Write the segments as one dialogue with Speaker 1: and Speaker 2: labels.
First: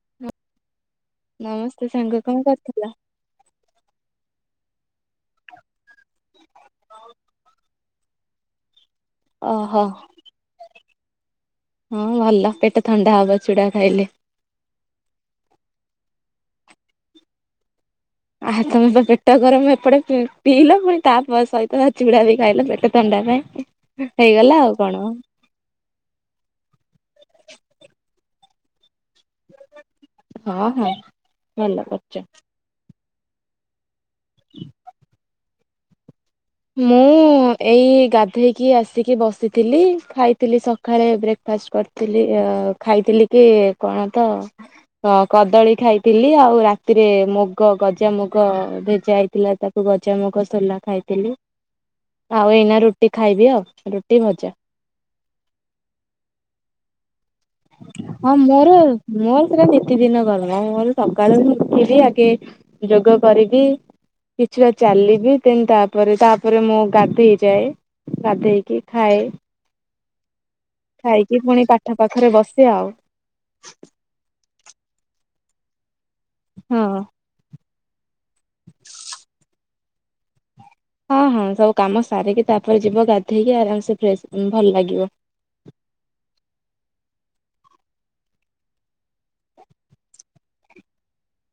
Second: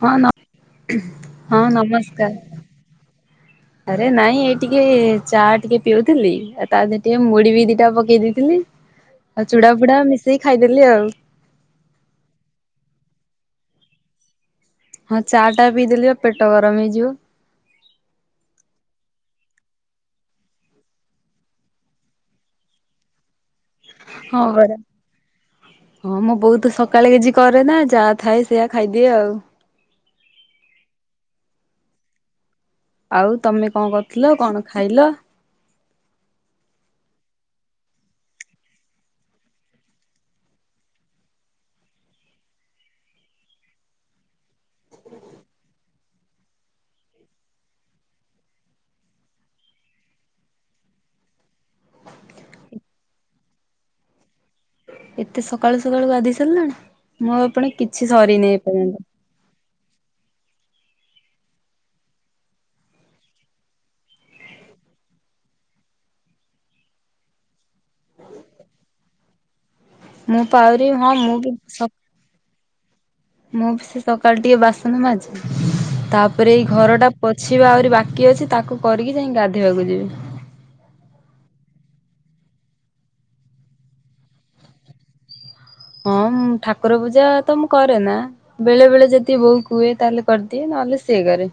Speaker 1: ହଁନ ହଁ
Speaker 2: ନମସ୍ତେ ସାଙ୍ଗ କଣ
Speaker 1: ନମସ୍କାର।
Speaker 2: କରୁଥିଲ?
Speaker 1: ଆରେ ନାଇଁ ଏଇ ଟିକେ ଚା ଟିକେ ପିଉଥିଲି ଆଉ ତା ଦେହରେ ଟିକେ ମୁଢ ବି ଦିଟା ପକେଇ ଦେଇଥିଲି। ଆଉ ଚୁଡା
Speaker 2: ଓହୋ
Speaker 1: ଫୁଡା ମିଶେଇି ଖାଇଦେଲି ଆଉ।
Speaker 2: ହଁ ଭଲ ପେଟ ଥଣ୍ଡା ହବ ଚୁଡା ଖାଇଲେ।
Speaker 1: ହଁ ଚା ଟା ପିଇଦେଲ ବା ପେଟ ଗରମ ହେଇଯିବ।
Speaker 2: ଆ ତମେ ତ ପେଟ ଗରମ ଏପଟେ ପିଇଲ ପୁଣି ତାପ ସହିତ ତା ଚିଡା ବି ଖାଇଲ ପେଟ ଥଣ୍ଡା ପାଇଁ।
Speaker 1: ହଁ
Speaker 2: ହେଇଗଲା ଆଉ
Speaker 1: ପରା
Speaker 2: କଣ।
Speaker 1: ହଁ ମୋ ବୋଉତ ସକାଳେ କିଛି କରେ ନା ଯାହା ଥାଏ ସେଇଆ ଖାଇଦିଏ ଆଉ।
Speaker 2: ହଁ ହଁ ଭଲ କରିଚ
Speaker 1: ଆଉ ତମେ ଙ୍କ କରୁଥିଲ କଣ ଖାଇଲ?
Speaker 2: ମୁଁଉଁ ହଁ ଏଇ ଗାଧେଇକି ଆସିକି ବସିଥିଲି ଖାଇଥିଲି ସଖାଳେ ବ୍ରେକ୍ଫାଷ୍ଟ କରି ଥିଲି ଖାଇଥିଲି କି କଣ ତ ହଁ କଦଳୀ ଖାଇଥିଲି ଆଉ ରାତିରେ ମୁଗ ଗଜାମୁଗ ଭେଜା ହେଇଥିଲା ତା ଗଜାମୁଗ ସୋଲା ଖାଇଥିଲି। ଆଉ ଏଇନା ରୁଟି ଖାଇବି ଆଉ ରୁଟି ଭଜା।
Speaker 1: ଏତେ ସକାଳୁ ସକାଳୁ ଗାଧେଇ ସାରିଲଣି ମୋ ଆପଣ କିଛି ସରିନେଇ ଏପଯ୍ଯନ୍ତ।
Speaker 2: ଏରା ନିତି ଦିନ କଥା ମୁଁ ସକାଳୁ ଉଠିବି ଆଗେ ଯୋଗ କରିବି କିଛିଟା ଚାଲିବି ତତି ତାପରେ ତାପରେ ମୁ ଗାଧେଇଯାଏ। ଗାଧେଇକି ଖାଏ।
Speaker 1: ମୁଁ ପାଉରି ହଁ ମୁଁ
Speaker 2: ଖାଇକି
Speaker 1: ବି
Speaker 2: ପୁଣି ପାଠ ପାଖରେ ବସେ ଆଉ
Speaker 1: ସମୁଁ ବି ସେ ସକାଳ ଟିକେ ବାସନ ମାଜେ ତାପରେ ଏଇ
Speaker 2: ହଁ
Speaker 1: ଘରଟା ପୋଛିବା ଆହୁରି ବାକି ଅଛି ତାକୁ କରିକି ଯାଇକି ଗାଧୋଇବାକୁ ଯିବି।
Speaker 2: ହଁ ହଁ ସବୁ କାମ ସାରିକି ତାପରେ ଯିବ ଗାଧେଇକି ଆରାମସେ ଫ୍ରେସ଼ ଭଲ ଲାଗିବ।
Speaker 1: ହଁ ଠାକୁର ପୂଜା ତ ମୁଁ କରେ ନା ବେଳେ ବେଳେ ଯଦି ବୋଉ କୁହେ ତାହେଲେ କରିଦିଏ ନହେଲେ ସିଏ କରେ।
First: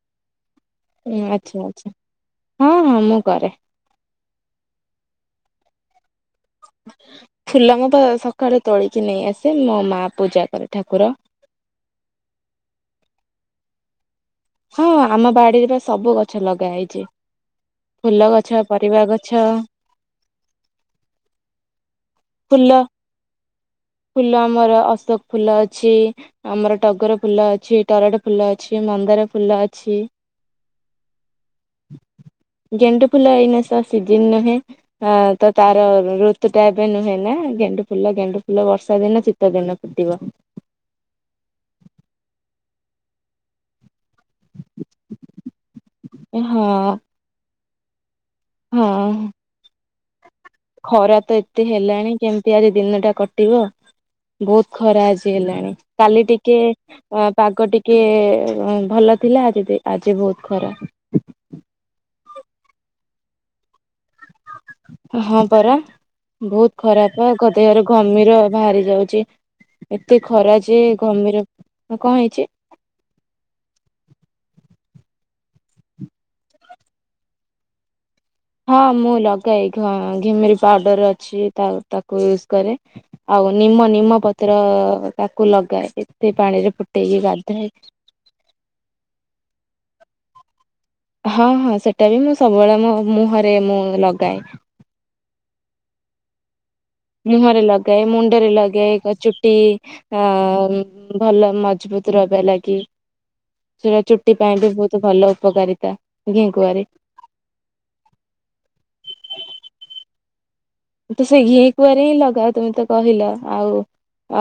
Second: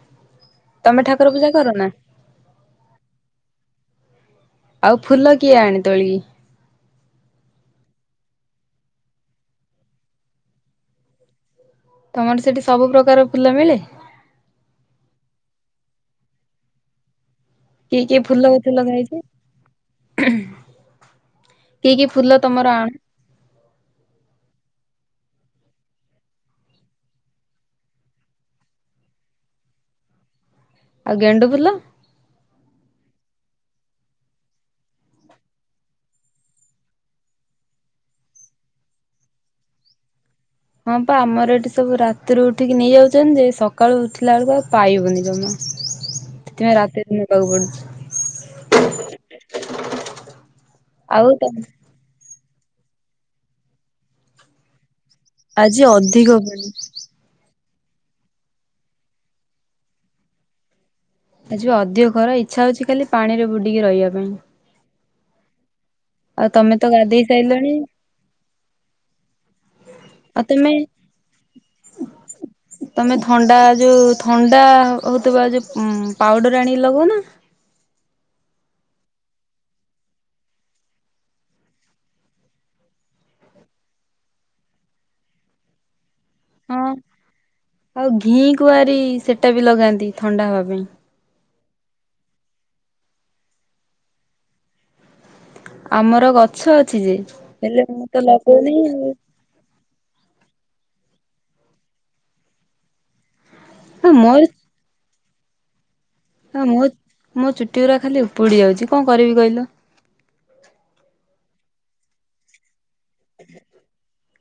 Speaker 1: ତମେ
Speaker 2: ହୁଁ
Speaker 1: ଠାକୁର ପୂଜା
Speaker 2: ଆଚ୍ଛା
Speaker 1: କର ନା?
Speaker 2: ଆଚ୍ଛା ହଁ ହଁ ମୁଁ କରେ।
Speaker 1: ଆଉ ଫୁଲ କିଏ ଆଣ ତୋଳି କି?
Speaker 2: ଫୁଲ ମୁଁ ତ ସକାଳେ ତୋଳିକି ନେଇ ଆସେ ମୋ ମା ପୂଜା କରେ ଠାକୁର।
Speaker 1: ତମର ସେଠି ସବୁ ପ୍ରକାର ଫୁଲ ମିଳେ?
Speaker 2: ହଁ ଆମ ବାଡିରେ ବା ସବୁ ଗଛ ଲଗା ହେଇଛି।
Speaker 1: କି କି
Speaker 2: ଫୁଲ ଗଛ,
Speaker 1: ଲଗା
Speaker 2: ପରିବା
Speaker 1: ହେଇଛି?
Speaker 2: ଗଛ
Speaker 1: କି କି ଫୁଲ ତମର ଆଣ?
Speaker 2: ଫୁଲ ଆମର ଅଶୋକ ଫୁଲ ଅଛି ଆମର ଟଗର ଫୁଲ ଅଛି, ଟରାଟ ଫୁଲ ଅଛି, ମନ୍ଦାର ଫୁଲ ଅଛି।
Speaker 1: ଆଉ ଗେଣ୍ଡୁ ଫୁଲ?
Speaker 2: ଗେଣ୍ଡୁ ଫୁଲ ଏଇନା ତା ସିଜିନ ନୁହେଁ। ହଁ ତ ତାର ଋତୁ ଟା ଏବେ ନୁହେଁ ନା ଗେଣ୍ଡୁ ଫୁଲ ଗେଣ୍ଡୁ ଫୁଲ ବର୍ଷା ଦିନ ଶିତ ଦିନେ ଫୁଟିବ।
Speaker 1: ହଁ ପା ଆମର ଏଠି ସବୁ ରାତିରୁ ଉଠିକି ନେଇଯାଉଛନ୍ତି ଯେ ସକାଳୁ ଉଠିଲା ବେଳକୁ ଆଉ ପାଇବୁନି ଜମା।
Speaker 2: ହଁ
Speaker 1: ସେଥି ମାଇଁ ରାତି ତିନିଟା ରୁପ ଳୋଉ।
Speaker 2: ହୁଁ
Speaker 1: [unintelligible]
Speaker 2: ଖରା
Speaker 1: ଆଉ
Speaker 2: ତ
Speaker 1: ତମ
Speaker 2: ଏତେ ହେଲାଣି କେମତି ଆଜି ଦିନଟା କଟିବ। ଭୋଉତ ଖରା ଆଜି ହେଲାଣି କାଲି
Speaker 1: ଅଧିକ
Speaker 2: ଟିକେ
Speaker 1: ପଡିଛି।
Speaker 2: ଅ ପାଗ ଟିକେ ଭଲ ଥିଲା ଆଜି ଦେ ଆଜି ଭୋଉତ ଖରା
Speaker 1: ଆଜିି ପା ଅଧିକ ଖରା ଇଚ୍ଛା ହଉଛି ଖାଲି ପାଣିରେ ବୁଡିକି ରହିବା ପାଇଁ।
Speaker 2: ହଁ ପରା
Speaker 1: ଆଉ
Speaker 2: ଭୋଉତ
Speaker 1: ତମେ ତ
Speaker 2: ଖରା
Speaker 1: ଗାଧେଇ
Speaker 2: ପା ଆଙ୍କ
Speaker 1: ସାରିଲଣି
Speaker 2: ଦେହରୁ ଘମିର ଭାରି ଯାଉଛି। ଏତେ
Speaker 1: ଆଉ
Speaker 2: ଖରା
Speaker 1: ତମେ
Speaker 2: ଯେ ଘମିର ଙ୍କ ହେଇଛି?
Speaker 1: ତମେ ଥଣ୍ଡା ଯୋଉ ଥଣ୍ଡା ହୋଉଥିବା ଯୋଉ ପାଉଡର ଆଣିକି ଲଗଉନା।
Speaker 2: ହଁ ମୁଁ ଲଗାଏ ଘ ଘିମିରି ପାଉଡର ଅଛି ତା ତାକୁ ୟୁଜ କରେ। ଆଉ ନିମ ନିମ ପତ୍ର ତାକୁ ଲଗାଏ ଏତେ ପାଣି ରେ
Speaker 1: ହଁ
Speaker 2: ଫୁଟେଇକି ଗାଧାଏ।
Speaker 1: ଆଉ ଘି କୁଆରି ସେଟା ବି ଲଗାନ୍ତି ଥଣ୍ଡା ହବା ପାଇଁ।
Speaker 2: ହଁ ହଁ ସେଟା ବି ମୁଁ ସବୁବେଳେ ମୋ ମୁହଁରେ ମୁଁ ଲଗାଏ।
Speaker 1: ଆମର ଗଛ ଅଛି ଯେ ହେଲେ ମୁଁ ତ ଲଗୁନି ଆଉ।
Speaker 2: ଟି ଅ ଭଲ ମଜବୁତ ରହିବା ଲାଗି ସେଟା
Speaker 1: ହଁ
Speaker 2: ଚୁଟି
Speaker 1: ମୋର
Speaker 2: ପାଇଁ ବି ବହୁତ ଭଲ ଉପକାରିତା।
Speaker 1: ହଁ
Speaker 2: ଘିକୁଆଁରୀ
Speaker 1: ମୋ ମୋ ଚୁଟି ଗୁରା ଖାଲି ଉପୁଡି ଯାଉଛି କଣ କରିବି କହିଲ।
Speaker 2: ତମେ ତ ସେ ଘି କୁଆଁରି ହିଁ ଲଗାଅ ତୁମେ ତ କହିଲ ଆଉ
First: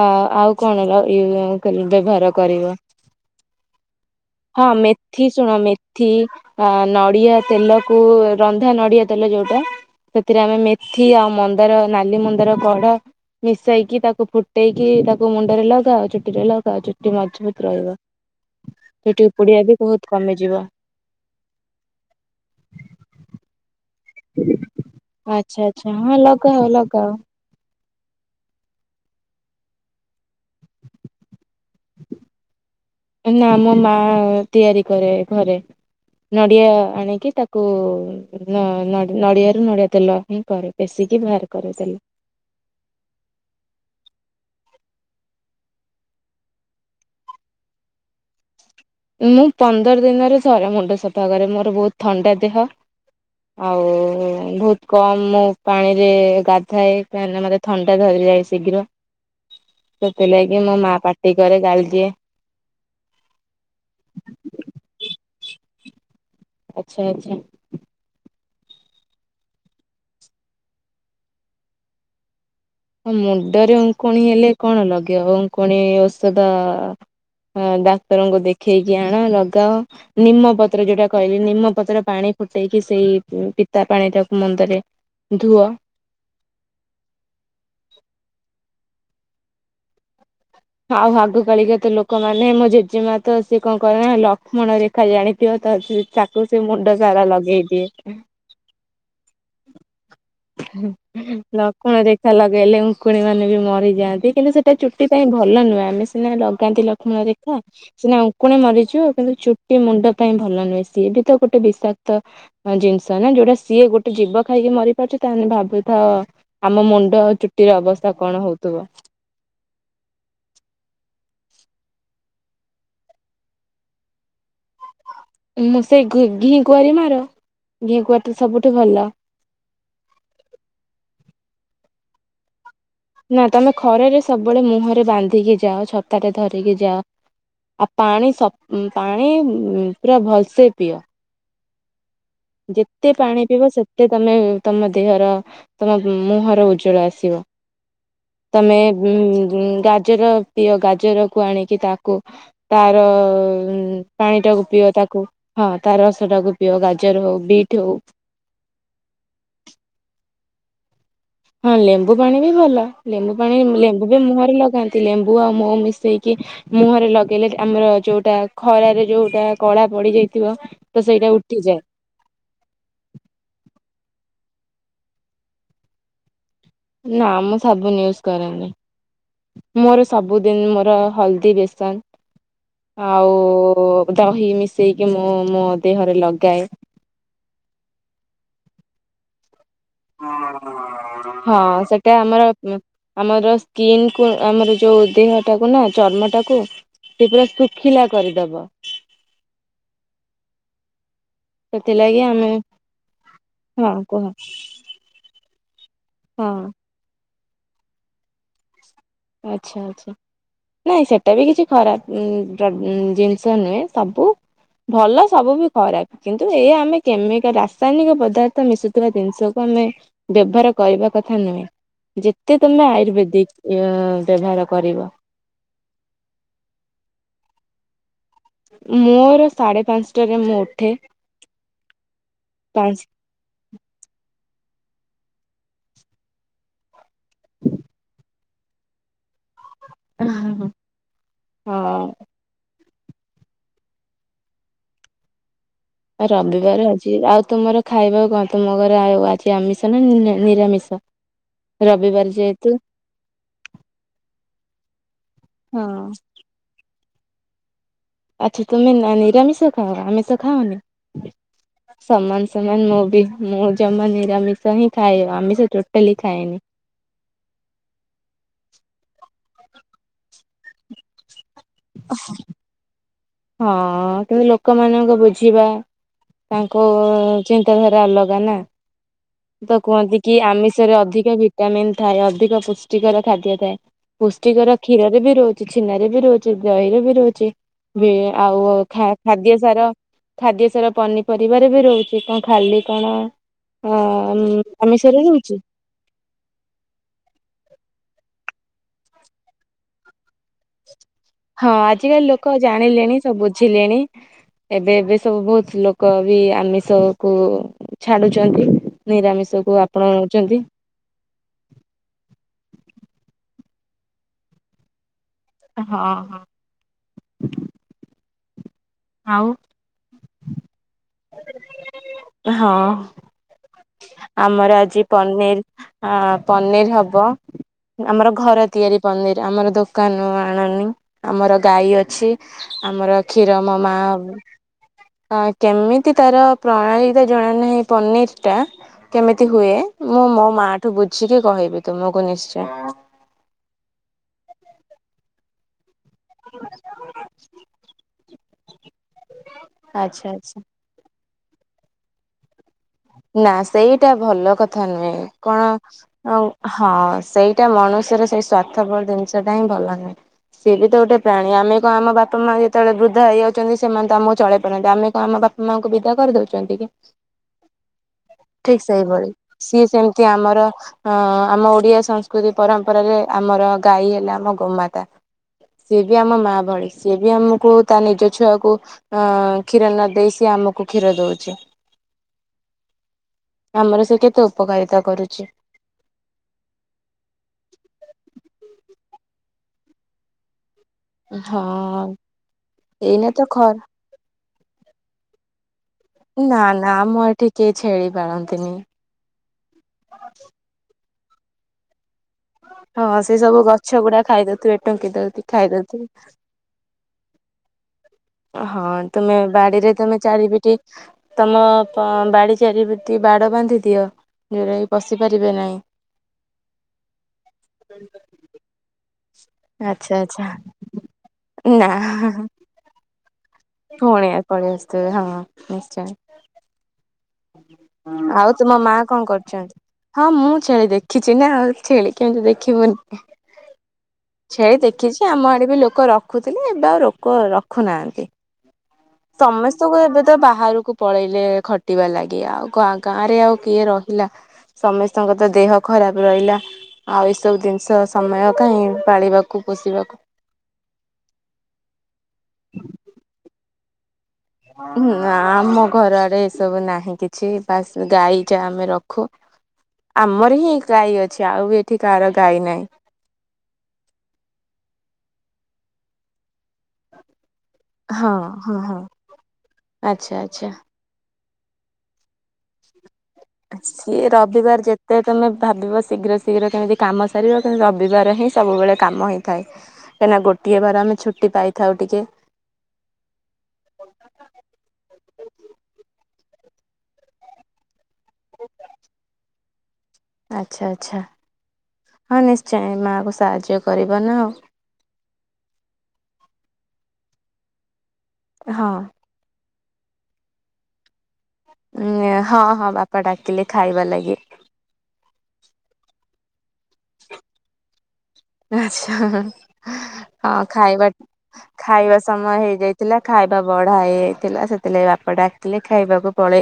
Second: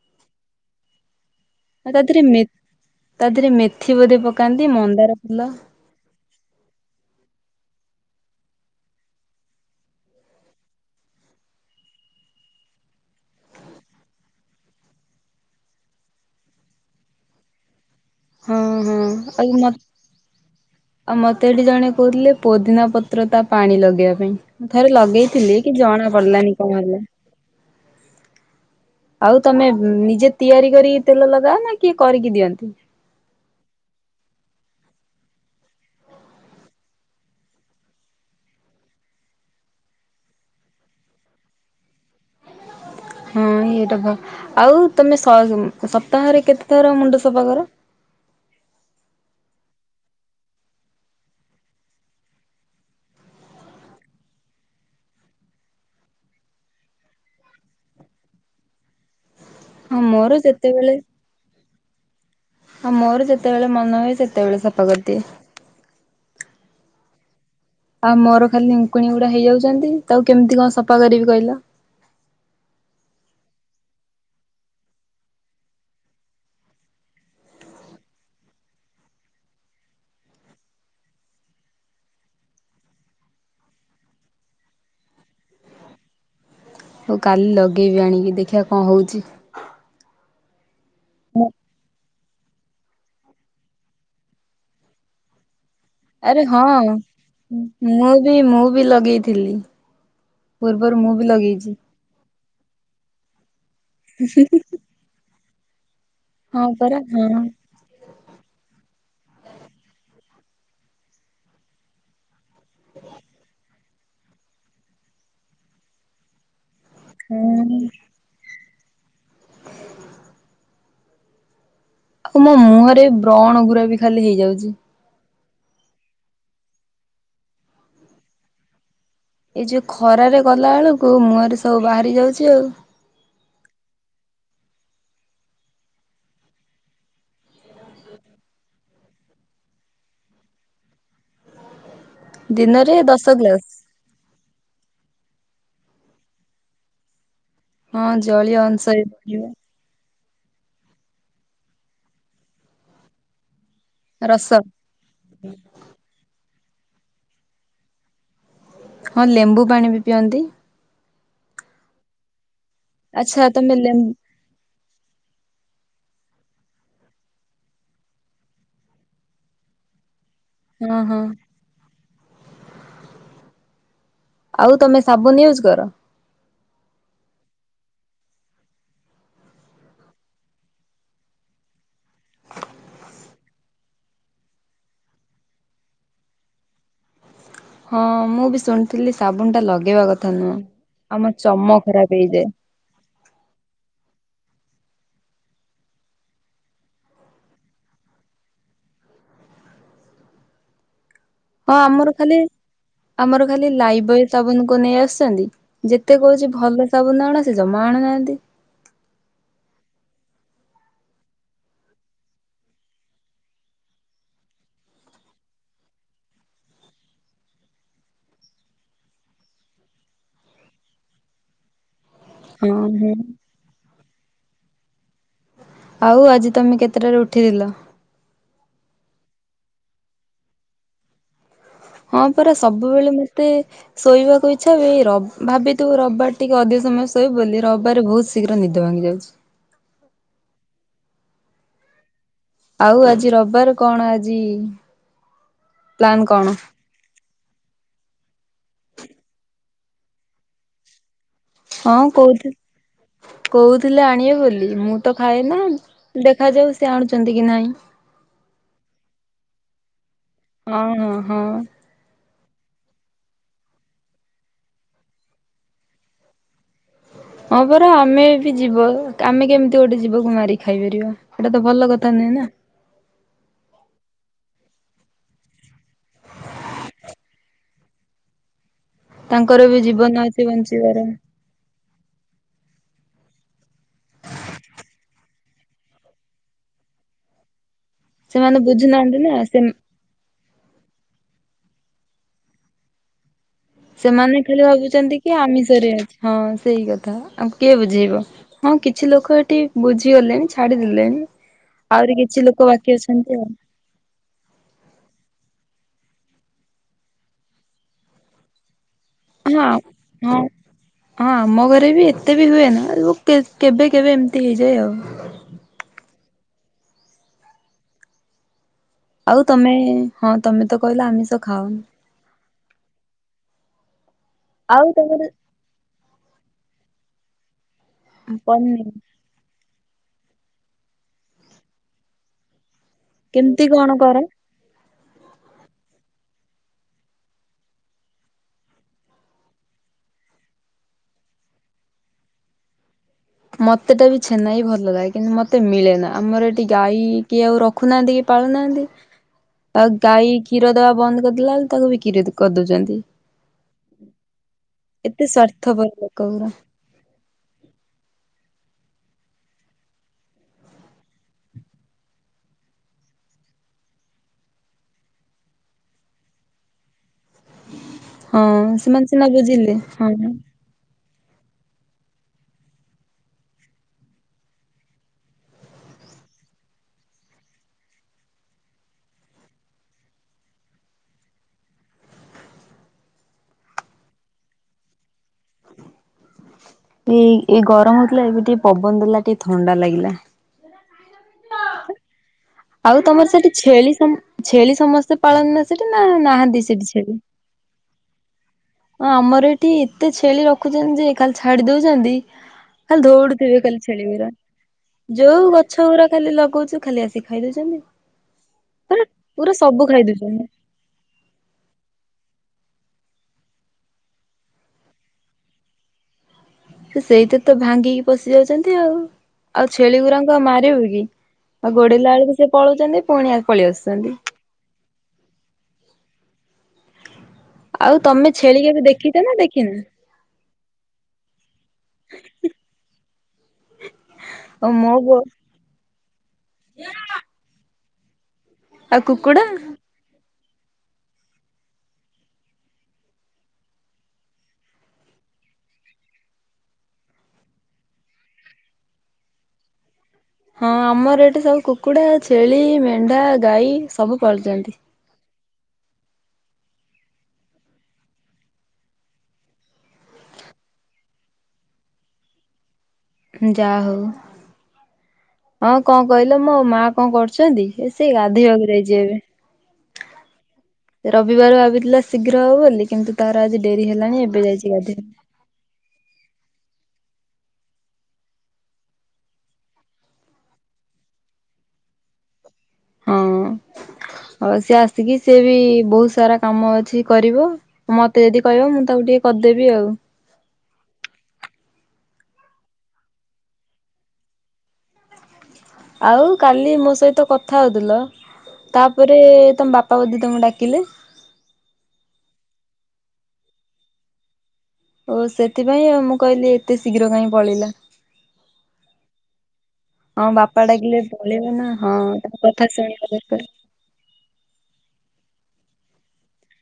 Speaker 2: ଅ ଆଉ କଣ ହେଲା [inaudible]
Speaker 1: ଆଉ ତା ଦେହରେ ମେ ତା ଦେହରେ ମେଥି ବୋଧେ ପ
Speaker 2: ହଁ ମେଥି ଶୁଣ ମେ ମେଥୀ ଆଁ ନଡିଆ ତେଲକୁ ରନ୍ଧା ନଡ଼ିଆ ତେଲ ଯୋଉଟା ସେଥିରେ ଆମେ ମେଥି ଆଉ ମନ୍ଦାର ନାଲି ମନ୍ଦାର କଢ଼ ମିଶାଇକି ତାକୁ ଫୁଟେଇକି ତାକୁ ମୁଣ୍ଡରେ ଲଗାଅ ଚୁଟିରେ ଲଗାଅ ଚୁଟି ମଜବୁତ ରହିବ।
Speaker 1: ହଁ ହଁ
Speaker 2: ଚୁଟି
Speaker 1: ଆଉ
Speaker 2: ଉପୁଡିବା
Speaker 1: ମ
Speaker 2: ବି ବହୁତ କମିଯିବ।
Speaker 1: ଆଉ ମତେ ଏଠି ଜଣେ କହୁଥିଲେ ପୋଦିନା ପତ୍ର ତା ପାଣି ଲଗେଇବା ପାଇଁ ମୁଁ ଥରେ ଲଗେଇଥିଲି
Speaker 2: ଆଚ୍ଛା
Speaker 1: କି
Speaker 2: ଆଚ୍ଛା
Speaker 1: ଜଣା
Speaker 2: ହଁ
Speaker 1: ପଡିଲାନି
Speaker 2: ଲଗାଅ
Speaker 1: କଣ ହେଲା।
Speaker 2: ଲଗାଅ
Speaker 1: ଆଉ ତମେ ନିଜେ ତିଆରି କରିକି ତେଲ ଲଗାଅ ନା କିଏ କରିକି ଦିଅନ୍ତି।
Speaker 2: ନା ମୋ ମା ତିଆରି କରେ ଘରେ। ନଡିଆ ଆଣିକି ତାକୁ ନ ନଡି ନଡ଼ିଆରୁ ନଡିଆ ତେଲ ହିଁ କରେ ଫେଶିକି ବାହାର କରେ ତେଲ।
Speaker 1: ହଁ ଏଇଟା ତ ଆଉ ତମେ ସ ସପ୍ତାହରେ କେତେ ଥର ମୁଣ୍ଡ ସଫା କର।
Speaker 2: ମୁଁ ପନ୍ଦର ଦିନରେ ଥରେ ମୁଣ୍ଡ ସଫା କରେ ମୋର ବହୁତ ଥଣ୍ଡା ଦେହ। ଆଉ ବହୁତ କମ ପାଣିରେ ଗାଧାଏ କାଁହିଁକି ନା ମତେ ଥଣ୍ଡା ଧରିଯାଏ ଶୀଘ୍ର
Speaker 1: ହଁ ମୋର
Speaker 2: ସେଥିଲାଗି ମୋ
Speaker 1: ଯେତେବେଳେ
Speaker 2: ମା ପାଟି କରେ ଗାଳିଦିଏ।
Speaker 1: ଆ ମୋର ଯେତେବେଳେ ମନ ହୁଏ ସେତେବେଳେ ସଫାକରି ଦିଏ।
Speaker 2: ଆଛା ଆଛା।
Speaker 1: ଆଉ ମୋର ଖାଲି ଉଙ୍କୁଣି ଗୁଡା ହେଇଯାଉଛନ୍ତି ତାକୁ କେମିତି କଣ ସଫା କରିବି କହିଲ।
Speaker 2: ମୁଣ୍ଡରେ ଉଙ୍କୁଣି ହେଲେ କଣ ଲଗେଇବ ଉଙ୍କୁଣି ଔଷଧ ହଁ ଡାକ୍ତରଙ୍କୁ ଦେଖେଇକି ଆଣ ଲଗାଅ। ନିମପତ୍ର ଯୋଉଟା କହିଲି ନିମପତ୍ର ପାଣି ଫୁଟେଇକି ସେଇ ପିତା ପାଣି ଟାକୁ ମୁଣ୍ଡରେ ଧୁ
Speaker 1: ହଉ କାଲି ଲଗେଇବି ଆଣିକି ଦେଖିବା କଣ ହୋଉଛି।
Speaker 2: ଆଉ ଆଗ କଳିକା ତ ଲୋକ ଲୋକ ମାନେ ମୋ ଜେଜେମା ତ ସିଏ କଣ କରେ ନା ଲକ୍ଷ୍ମଣ ରେଖା ଜାଣିଥିବ ତ
Speaker 1: ଆରେ
Speaker 2: ତାକୁ ସେ
Speaker 1: ହଁ
Speaker 2: ମୁଣ୍ଡ ସାରା ଲଗେଇଦିଏ।
Speaker 1: ମୁଁ ବି ମୁଁ ବି ଲଗେଇଥିଲି।
Speaker 2: ଉଁ
Speaker 1: ପୂର୍ବରୁ ମୁଁ ବି
Speaker 2: ହୁଁ
Speaker 1: ଲଗେଇଛି।
Speaker 2: ଲକ୍ଷ୍ମଣ ରେଖ୍ ଖା ଲଗେଇଲେ ଉଙ୍କୁଣି ମାନେ ବି ମରିଯାଆନ୍ତି କିନ୍ତୁ ସେଟା ଚୁଟି ପାଇଁ ଭଲ ନୁହଁ ଆମେ ସିନା
Speaker 1: ହଁ
Speaker 2: ଲଗାନ୍ତି
Speaker 1: ପରା ହଁ
Speaker 2: ଲକ୍ଷ୍ମଣ ରେଖା ସିନା ଉଁଙ୍କୁଣି ମରିଯିବ କିନ୍ତୁ ଚୁଟି ମୁଣ୍ଡ ପାଇଁ ଭଲ ନୁହେଁ ସି ଏ ବି ତ ଗୋଟେ ବିଷାକ୍ତ ହଁ ଜିନିଷ ନା ଯୋଉଟା ସିଏ ଗୋଟେ ଜିବ ଖାଇକି ମରି ପାରୁଚି ତାହେଲେ ଭାବୁଥାଅ ଆମ ମୁଣ୍ଡ
Speaker 1: ହଁ।
Speaker 2: ଚୁଟିର ଅବସ୍ଥା କଣ ହଉଥୁବ।
Speaker 1: ଆଉ ମୋ ମୁହଁରେ ବ୍ରଣ ଗୁରା ବି ଖାଲି ହେଇଯାଉଚି।
Speaker 2: ମୁଁ ସେଇ ଘି କୁଆଁରି ମାର ଘି କୁଆଁରି ତ ସବୁଠୁ ଭଲ।
Speaker 1: ଏଇ ଯୋଉ ଖରାରେ ଗଲା ବେଳକୁ ମୁହଁ ରେ ସବୁ ବାହାରି ଯାଉଛି ଆଉ।
Speaker 2: ନା ତମେ ଖରାରେ ସବୁବେଳେ ମୁହଁରେ ବାନ୍ଧିକି ଯାଅ ଛତାଟେ ଧରିକି ଯାଅ। ଆ ପାଣି ସପ ପାଣି ପୁରା ଭଲସେ ପିଅ।
Speaker 1: ଦିନରେ
Speaker 2: ଯେତେ
Speaker 1: ଦଶ
Speaker 2: ପାଣି ପିଇବ
Speaker 1: ଗ୍ଲାସ
Speaker 2: ସେତେ ତମେ ତମ ଦେହର ତମ ମୁହଁର ଉଜ୍ଜଳ ଆସିବ।
Speaker 1: ହଁ ଜଳୀୟ
Speaker 2: ତମେ
Speaker 1: ଅଂଶ ବି
Speaker 2: ବୁଁ
Speaker 1: ବଢିବ
Speaker 2: ଉଁ ଗାଜର ପିଅ ଗାଜରକୁ ଆଣିକି ତାକୁ ତାର ଅ ପାଣି
Speaker 1: ରସ।
Speaker 2: ଟାକୁ ପିଅ ତାକୁ ହଁ ତା ରସଟାକୁ ପିଅ ଗାଜର ହଉ ବିଟ୍ ହଉ।
Speaker 1: ହଁ ଲେମ୍ବୁ ପାଣି ବି ପିଅନ୍ତି।
Speaker 2: ହଁ ଲେମ୍ବୁ ପାଣି ବି ଭଲ ଲେମ୍ବୁ
Speaker 1: ଆଚ୍ଛା
Speaker 2: ପାଣି
Speaker 1: ତମେ
Speaker 2: ଲେମ୍ବୁ ବି ମୁହଁରେ ଲଗାନ୍ତି। ଲେମ୍ବୁ ଆଉ ମହୁ ମିଶେଇକି ମୁହଁରେ ଲଗେଇଲେ ଆମର ଯୋଉଟା ଖରାରେ ଯୋଉଟା କଳା ପଡିଯାଇ ଥିବ
Speaker 1: ହଁ
Speaker 2: ତ
Speaker 1: ହଁ।
Speaker 2: ସେଇଟା ଉଠିଯାଏ।
Speaker 1: ଆଉ ତମେ ସାବୁନ ୟୁଜ୍ କର?
Speaker 2: ନା ମୁଁ ସାବୁନ ୟୁଜ୍ କରେନି। ମୋର ସବୁଦିନ ମୋର ହଳଦୀ ବେସନ ଆଉ ଦହି ମିଶେଇକି ମୁଁ ମୋ ଦେହରେ ଲଗାଏ।
Speaker 1: ହଁ ମୁଁ ବି ଶୁଣିଥିଲି ସାବୁନ ଟା ଲଗେଇବା କଥା ନୁହଁ ଆମ ଚମ
Speaker 2: ହଁ ସେଟା
Speaker 1: ଖରାପ
Speaker 2: ଆମର
Speaker 1: ହେଇଯାଏ।
Speaker 2: ଆମର ସ୍କିନକୁ ଆମର ଯୋଉ ଦେହଟାକୁ ନା ଚର୍ମଟାକୁ ସେ ପୁରା ଶୁଖିଲା କରିଦବ।
Speaker 1: ହଁ ଆମର
Speaker 2: ସେଥିଲାଗି
Speaker 1: ଖାଲି
Speaker 2: ଆମେ
Speaker 1: ଆମର ଖାଲି
Speaker 2: ହଁ
Speaker 1: ଲାଇବୟ
Speaker 2: କୁହ
Speaker 1: ସାବୁନକୁ ନେଇ ଆସୁଛନ୍ତି ଯେତେ
Speaker 2: ହଁ
Speaker 1: କହୁଛି ଭଲ ସାବୁନ ଆଣ ସେ ଜମା ଆଣୁନାହାଁନ୍ତି।
Speaker 2: ଆଚ୍ଛା ଆଚ୍ଛା। ନାଇଁ ସେଟା ବି କିଛି ଖରାପ ଜିନିଷ ନୁହେଁ ସବୁ ଭଲ ସବୁ ବି ଖରାପ କିନ୍ତୁ ଏଇଆ ଆମେ କେମିକା ରାସାୟନିକ ପଦାର୍ଥ ମିଶୁଥିବା ଜିନିଷକୁ ଆମେ ବ୍ୟବହାର କରିବା କଥା ନୁହେଁ। ଯେ ଯେତେ
Speaker 1: ହଁ
Speaker 2: ତମେ
Speaker 1: ହଁ।
Speaker 2: ଆୟୁର୍ବେଦିକ ବ୍ୟବହାର କରିବ।
Speaker 1: ହଉ ଆଜି ତମେ କେତେଟାରେ ଉଠିଥିଲ?
Speaker 2: ମୋର ସାଢେ ପାଞ୍ଚଟାରେ ମୁଁ ଉଠେ।
Speaker 1: ହଁ ପରା
Speaker 2: ପାଞ୍ଚ
Speaker 1: ସବୁବେଳେ ମତେ ଶୋଇବାକୁ ଇଚ୍ଛା ହୁଏ ର ଭାବିଥିବୁ ରବିବାର ଟିକେ ଅଧିକ ସମୟ ଶୋଇବୁ ବୋଲି ରବିବାରେ ବହୁତ ଶୀଘ୍ର ନିଦ ଭାଙ୍ଗି ଯାଉଛି।
Speaker 2: ହଁ।
Speaker 1: ଆଉ ଆଜି ରବିବାର କଣ ଆଜି? ପ୍ଲାନ୍ କଣ?
Speaker 2: ରବିବାର ଆଜି ଆଉ ତୁମର? ଖାଇବାକୁ କଣ ତୁମ ଘରେ ଆଉ ଆଜି ଆମିଷ ନା ନିରାମିସ?
Speaker 1: ହଁ କହୁଥିଲେ ଆଣିବେ ବୋଲି ମୁଁ ତ ଖାଏନା
Speaker 2: ହଁ
Speaker 1: ଦେଖ ଦେଖାଯାଉ ସେ ଆଣୁଛନ୍ତି କି ନାଇଁ?
Speaker 2: ଆଚ୍ଛା ତୁମେ ନୀରାମିଷ ଖାଅ ଆମିଷ ଖାଅନି?
Speaker 1: ହଁ ହଁ ହଁ।
Speaker 2: ସମାନ ସମାନ ମୁଁ ବି ମୁଁ ଜମା ନିରାମିଷ ହିଁ ଖାଏ ଆମିଷ ଟୋଟାଲି ଖାଏନି।
Speaker 1: ହଁ ପରା ଆମେ ବି ଯିବ ଆମେ କେମିତି ଗୋଟେ ଯିବକୁ ମାରିକି ଖାଇପାରିବା। ଏଟା ତ ଭଲ କଥା ନୁହେଁ ନା।
Speaker 2: ହଁ ଅ କିନ୍ତୁ ଲୋକମାନଙ୍କ ବୁଝିବା ତାଙ୍କ ଚିନ୍ତାଧାରା ଅଲଗା ନା।
Speaker 1: ତାଙ୍କର
Speaker 2: ତ
Speaker 1: ବି ଜୀବନ
Speaker 2: କୁହନ୍ତି କି
Speaker 1: ଅଛି
Speaker 2: ଆମିଷରେ
Speaker 1: ବଞ୍ଚିବାର
Speaker 2: ଅଧିକା ଭି ଭିଟାମିନ୍ ଥାଏ ଅଧିକ ପୁଷ୍ଟିକର ଖାଦ୍ୟ ଥାଏ ପୁଷ୍ଟିକର କ୍ଷୀରରେ ବି ରହୁଛି ଛେନାରେ ବି ରହୁ ଦହିର ବି ରହୁଛି
Speaker 1: ସେମାନେ
Speaker 2: ଆଉ
Speaker 1: ବୁଝୁନାହାନ୍ତି ନା
Speaker 2: ଖାଦ୍ୟ
Speaker 1: ସେ
Speaker 2: ସାର ଖାଦ୍ୟ ସାର ପନିପରିବାରେ ବି ରହୁଛି କଣ ଖାଲି କଣ? ଅ
Speaker 1: ସେମାନେ ଖାଲି ଭାବୁଛନ୍ତି
Speaker 2: ଆମିଷରେ
Speaker 1: କି
Speaker 2: ରହୁଛି।
Speaker 1: ଆମିଷରେ ଅଛି ହଁ ସେଇ କଥା ଆଙ୍କୁ କିଏ ବୁଝେଇବ। ହଁ କିଛି ଲୋକ ଏଠି ବୁଝିଗଲେଣି ଛାଡ଼ିଦେଲେଣି।
Speaker 2: ହଁ ଆଜିକାଲି ଲୋକ ଜାଣିଲେଣି ସବ୍
Speaker 1: ଆଉ।
Speaker 2: ବୁଝିଲେଣି। ଏବେ ଏବେ ସବୁ ବହୁତ୍ ଲୋକ ବି ଆମିଷ କୁ ଛାଡ଼ୁଚନ୍ତି।
Speaker 1: ହଁ
Speaker 2: ନିରାମିଷକୁ
Speaker 1: ହଁ।
Speaker 2: ଆପଣାଉ ଚନ୍ତି।
Speaker 1: ହଁ ଆମ ଘରେ ବି ଏତେ ବି ହୁଏନା [unintelligible] କେ କେବେ କେବେ ଏମିତି ହେଇଯାଏ ଆଉ।
Speaker 2: ହଁ ହଁ।
Speaker 1: ଆଉ ତମେ ହଁ ତମେ ତ କହିଲା ଆମିଷ ଖାଅନି।
Speaker 2: ନାଁ ହଁ। ଆମର
Speaker 1: ଆଉ
Speaker 2: ଆଜି
Speaker 1: ତମର
Speaker 2: ପନିର୍ ଆଁ ପନିର୍ ହବ। ହୁଁ ଆମର ଘର
Speaker 1: ପନିର
Speaker 2: ତିଆରି ପନିର୍ ଆମର ଦୋସ୍ କାନୁ ଆଣୁନି ଆମର ଗାଈ ଅଛି। ଆମର କ୍ଷୀର
Speaker 1: କେମିତି
Speaker 2: ମୋ ମା
Speaker 1: କଣ କର?
Speaker 2: ହଁ କେମିତି ତାର ପ୍ରଣାଳୀତ ଜଣା ନାହିଁ ପନିର୍ ଟ୍ୟା କେମିତି ହୁଏ ମୁଁ ମୋ ମା ଠୁ ବୁଝିକି କହିବି ତୁମକୁ ନିଶ୍ଚୟ। [unintelligible]
Speaker 1: ହଁ ମତେ ଟା ବି ଛେନ ହି ଭଲ ଗାଇ କିନ୍ତୁ ମତେ ମିଳେନା ଆମର ଏଠି ଗାଈ କିଏ ଆଉ ରଖୁନାହାଁନ୍ତିକି। ପାଳୁନାହାଁନ୍ତି ଆଉ
Speaker 2: ଆଚ୍ଛା
Speaker 1: ଗାଈ
Speaker 2: ଆଚ୍ଛା।
Speaker 1: କ୍ଷୀର ଦବା ବନ୍ଦ୍ କରିଦେଲାଳୁ ତାକୁ ବିକିରେଦ୍ କରିଦଉଚନ୍ତି।
Speaker 2: ନାଁ ସେଇଟା ଭଲ କଥା ନୁହେଁ
Speaker 1: ଏତେ
Speaker 2: କଣ
Speaker 1: ସ୍ୱାର୍ଥପର ଲୋକ ଗୁରା
Speaker 2: ଆଉ ଆହା ହଁ ସେଇଟା ମଣୁଷ୍ୟର ସେଇ ସ୍ୱାର୍ଥ ବଳ ଜିନିଷଟା ହିଁ ଭଲ ନୁହେଁ। ସିଏ ବି ତ ଗୋଟେ ପ୍ରାଣୀ ଆମେ କଣ ଆମ ବାପ ମା ଯେତେଅଳେ ବୃଦ୍ଧ ହେଇଆଉଛନ୍ତି ସେମାନେ ତ ଆମକୁ ଚଳେଇ ପାରନ୍ତି ଆମେ କଣ ଆମ ବାପ୍ ମାଆଁଙ୍କୁ ବିଦା କରି ଦଉଚନ୍ତି କି?
Speaker 1: ହଁ
Speaker 2: ଠିକ୍
Speaker 1: ସେମାନେ
Speaker 2: ସେଇଭଳି
Speaker 1: ସିନା ବୁଝିଲେ
Speaker 2: ସିଏ
Speaker 1: ହଁ।
Speaker 2: ସେମିତି ଆମର ହଁ ଆମ ଓଡ଼ିଆ ସଂସ୍କୃତି ପରମ୍ପରାରେ ଆମର ଗାଈ ହେଲା ଆମ ଗୋମାତା। ସିଏ ବି ଆମ ମା ଭଳି ସିଏ ବି ଆମକୁ ତା ନିଜ ଛୁଆକୁ ଅଁ କ୍ଷୀର ନ ଦେଇ ସିଏ ଆମକୁ କ୍ଷୀର ଦଉଛି। ଆମର ସେ କେତେ ଉପକାରିତା କରୁଛି।
Speaker 1: ଏଇ, ଏଇ ଗରା ହଉଥିଲା ଏବେ ଟିକେ ପବନ୍ ଦେଲା ଟିକେ ଥଣ୍ଡା ଲାଗିଲା।
Speaker 2: ହଁ।
Speaker 1: ଆଉ ତମର
Speaker 2: ଏଇନା ତ
Speaker 1: ସେଠି
Speaker 2: ଖରା
Speaker 1: ଛେଳି ସମ୍, ଛେଳି ସମସ୍ତେ ପାଳନ ନା ସେଠି ନା ନାହାଁନ୍ତି ସେଠି ଛେଳି।
Speaker 2: କିଏ ଛେଳି ପାଳନ୍ତିନି।
Speaker 1: ଅଁ ଆମର ଏଠି ଏତେ ଛେଳି ରଖୁଚନ୍ ଯେ ଖାଲି ଛାଡ଼ି ଦଉଚନ୍ତି। ଖାଲି
Speaker 2: ହଁ ସେ
Speaker 1: ଦଉଡ଼ୁଥିବେ
Speaker 2: ସବୁ
Speaker 1: ଖାଲି
Speaker 2: ଗଛ ଗୁଡା
Speaker 1: ଛେଳିିବିର
Speaker 2: ଖାଇଦଉଥିବେ ଟୁଙ୍କି ଦଉଥିବେ
Speaker 1: ଯୋଉ ଗଛ
Speaker 2: ଖାଇଦଉଥିବେ।
Speaker 1: ଗୁରାକ ଖାଲି ଲଗଉଛୁ ଖାଲି ଆସି ଖାଇଦେଇଛନ୍ତି।
Speaker 2: ଅଁ ହଁନ୍ ତମେ ବାଡ଼ିରେ ତମେ
Speaker 1: ଦଉଛନ୍ତି।
Speaker 2: ଚାରିବିଟି ତମ ପମ୍ ବାଡ଼ି ଚାରିପିଟି ବାଡ଼ ବାନ୍ଧି ଦିଅ। ଯୋଉରାକି ପସିପାରିବେ ନାଇଁ।
Speaker 1: ସେ ସେଇଥିରେ ତ ଭାଙ୍ଗିକି ପଶି ଯାଉଛନ୍ତି ଆଉ। ଆଉ ଛେଳି
Speaker 2: ଆଚ୍ଛା
Speaker 1: ଗୁରାଙ୍କୁ ଆଉ
Speaker 2: ଆଚ୍ଛା
Speaker 1: ମାରିବୁ କି ଆଉ
Speaker 2: ନା
Speaker 1: ଗୋଡ଼େଇଲା ଏଳୁକୁ ସିଏ ପଳଉଚନ୍ତି ପୁଣିଆ ପଳେଇ ଆସୁଛନ୍ତି।
Speaker 2: ପୁଣି ପଳେଇ ଆସଥିବେ ହଁ ନିଶ୍ଚୟ।
Speaker 1: ଆଉ ତମେ
Speaker 2: [unintelligible] ଆଉ
Speaker 1: ଛେଳି
Speaker 2: ତୁମ
Speaker 1: କେବେ
Speaker 2: ମା
Speaker 1: ଦେଖିଛ
Speaker 2: କଣ
Speaker 1: ନା
Speaker 2: କରୁଛନ୍ତି?
Speaker 1: ଦେଖିନା?
Speaker 2: ହଁ ମୁଁ ଛେଳି ଦେଖିଛି ନା ଆଉ। ଛେଳି କେମିତି ଦେଖିବୁନି
Speaker 1: ଆଉ
Speaker 2: ଛେଳି
Speaker 1: ମୋ ବୋଉ
Speaker 2: ଦେଖିଛି ଆମ ଆଡ଼େ ବି ଲୋକ ର ଖୁଥିଲି ଏବେ ଆଉ ରୋକ ରଖୁନାଆଁନ୍ତି।
Speaker 1: ଆଉ କୁକୁଡ଼୍
Speaker 2: ସମେସ୍ତେଙ୍କୁ ଏବେ ତ ବାହାରୁକୁ ପଳେଇଲେ ଖଟିବା ଲାଗି। ଆଉ ଗାଁ ଗାଁରେ ଆଉ କିଏ ରହିଲା। ସମେସ୍ତଙ୍କ ତ ଦେହ ଖରାପେ ରହିଲା। ଆଉ ଏସବୁ ଦିନିଷ ସମୟ କାହିଁ ପାଳିବାକୁ ପୋଷିବାକୁ।
Speaker 1: ହଁ ଆମର ଏଠି ସବୁ କୁକୁଡା, ଛେଳି, ମେଣ୍ଢା, ଗାଈ ସବୁ ପାଳୁଚନ୍ତି।
Speaker 2: ନା ଆମ ଘରଆଡେ ଏସବୁ ନାହିଁ କିଛି ବାସ୍ ଗାଈ ଯା ଆମେ ରଖୁ। ଆମର ହିଁ ଗାଈ ଅଛି। ଆଉ ବି ଏଠି କାହାର ଗାଈ ନାହିଁ।
Speaker 1: ଯା ହୋଉ ହଁ କଣ କଇଲ ମୋ ମା କଣ କରୁଚନ୍ତି? ଏ ସିଏ
Speaker 2: ହଁ
Speaker 1: ଗାଧୋଇବାକୁ
Speaker 2: ହଁ
Speaker 1: ଯଇଚି
Speaker 2: ହଁ।
Speaker 1: ଏବେ।
Speaker 2: ଆଚ୍ଛା ଆଚ୍ଛା।
Speaker 1: ରବିବାର ଭାବିଥିଲା ଶୀଘ୍ର ହବ ବୋଲି କିନ୍ତୁ ତାର ଆଜି ଡେରି ହେଲାଣି ଏବେ ଯାଇଚି ଗାଧୋଇବ।
Speaker 2: ତୁମେ ଭାବିବ ଶୀଘ୍ର ଶୀଘ୍ର କେମିତି କାମ ସାରିବ। କିନ୍ତୁ ରବିବାର ହିଁ ସବୁବେଳେ କାମ ହେଇଥାଏ। କାହିଁନା ଗୋଟିଏ ଵାର ଆମେ ଛୁଟି ପାଇଥାଉ ଟିକେ। ହ [inaudible]
Speaker 1: ହ ସିଏ ଆସିକି ସିଏ ବି ବହୁତ ସାରା କାମ ଅଛି କରିବ। ମତ ତଯଦି କହିବ ମୁଁ ତାକୁ ଟିକେ କରଦେବି ଆଉ।
Speaker 2: ଆଚ୍ଛା ଆଚ୍ଛା ହଁ ନିଶ୍ଚୟ ମାଆଙ୍କୁ ସାହାଯ୍ୟ କରିବ ନା ଆଉ।
Speaker 1: ଆଉ କାଲି ମୋ ସଇତ କଥା ହୋଉଥୁଲ।
Speaker 2: ହଁ।
Speaker 1: ତାପରେ ତମ ବାପ ପା ବୋଧେ ତମକୁ ଡାକିଲେ?
Speaker 2: ନ୍ୟା ହଁ ହଁ ବାପା ଡାକିଲେ ଖାଇବା ଲାଗି।
Speaker 1: ଓ ସେଥିପାଇଁ ମୁଁ କଇଲି ଏତେ ଶୀଘ୍ର କାଇଁ ପଳେଇଲା।
Speaker 2: ଆଚ୍ଛା ହଁ
Speaker 1: ବାପା ଡାକିଲେ
Speaker 2: ଖାଇବା
Speaker 1: ପଳେଇବ ନା ହଁ
Speaker 2: ଖାଇବା
Speaker 1: ତାଙ୍କ
Speaker 2: ସମୟ
Speaker 1: କଥା ଶୁଣିବା
Speaker 2: ହେଇଯାଇଥିଲା
Speaker 1: ଦରକାର।
Speaker 2: ଖାଇବା ବଡା ହେଇଯାଇଥିଲା ସେଥିଲାଗୀ ବାପା ଡାକଥିଲେ ଖାଇବାକୁ ପଳେଇଲି।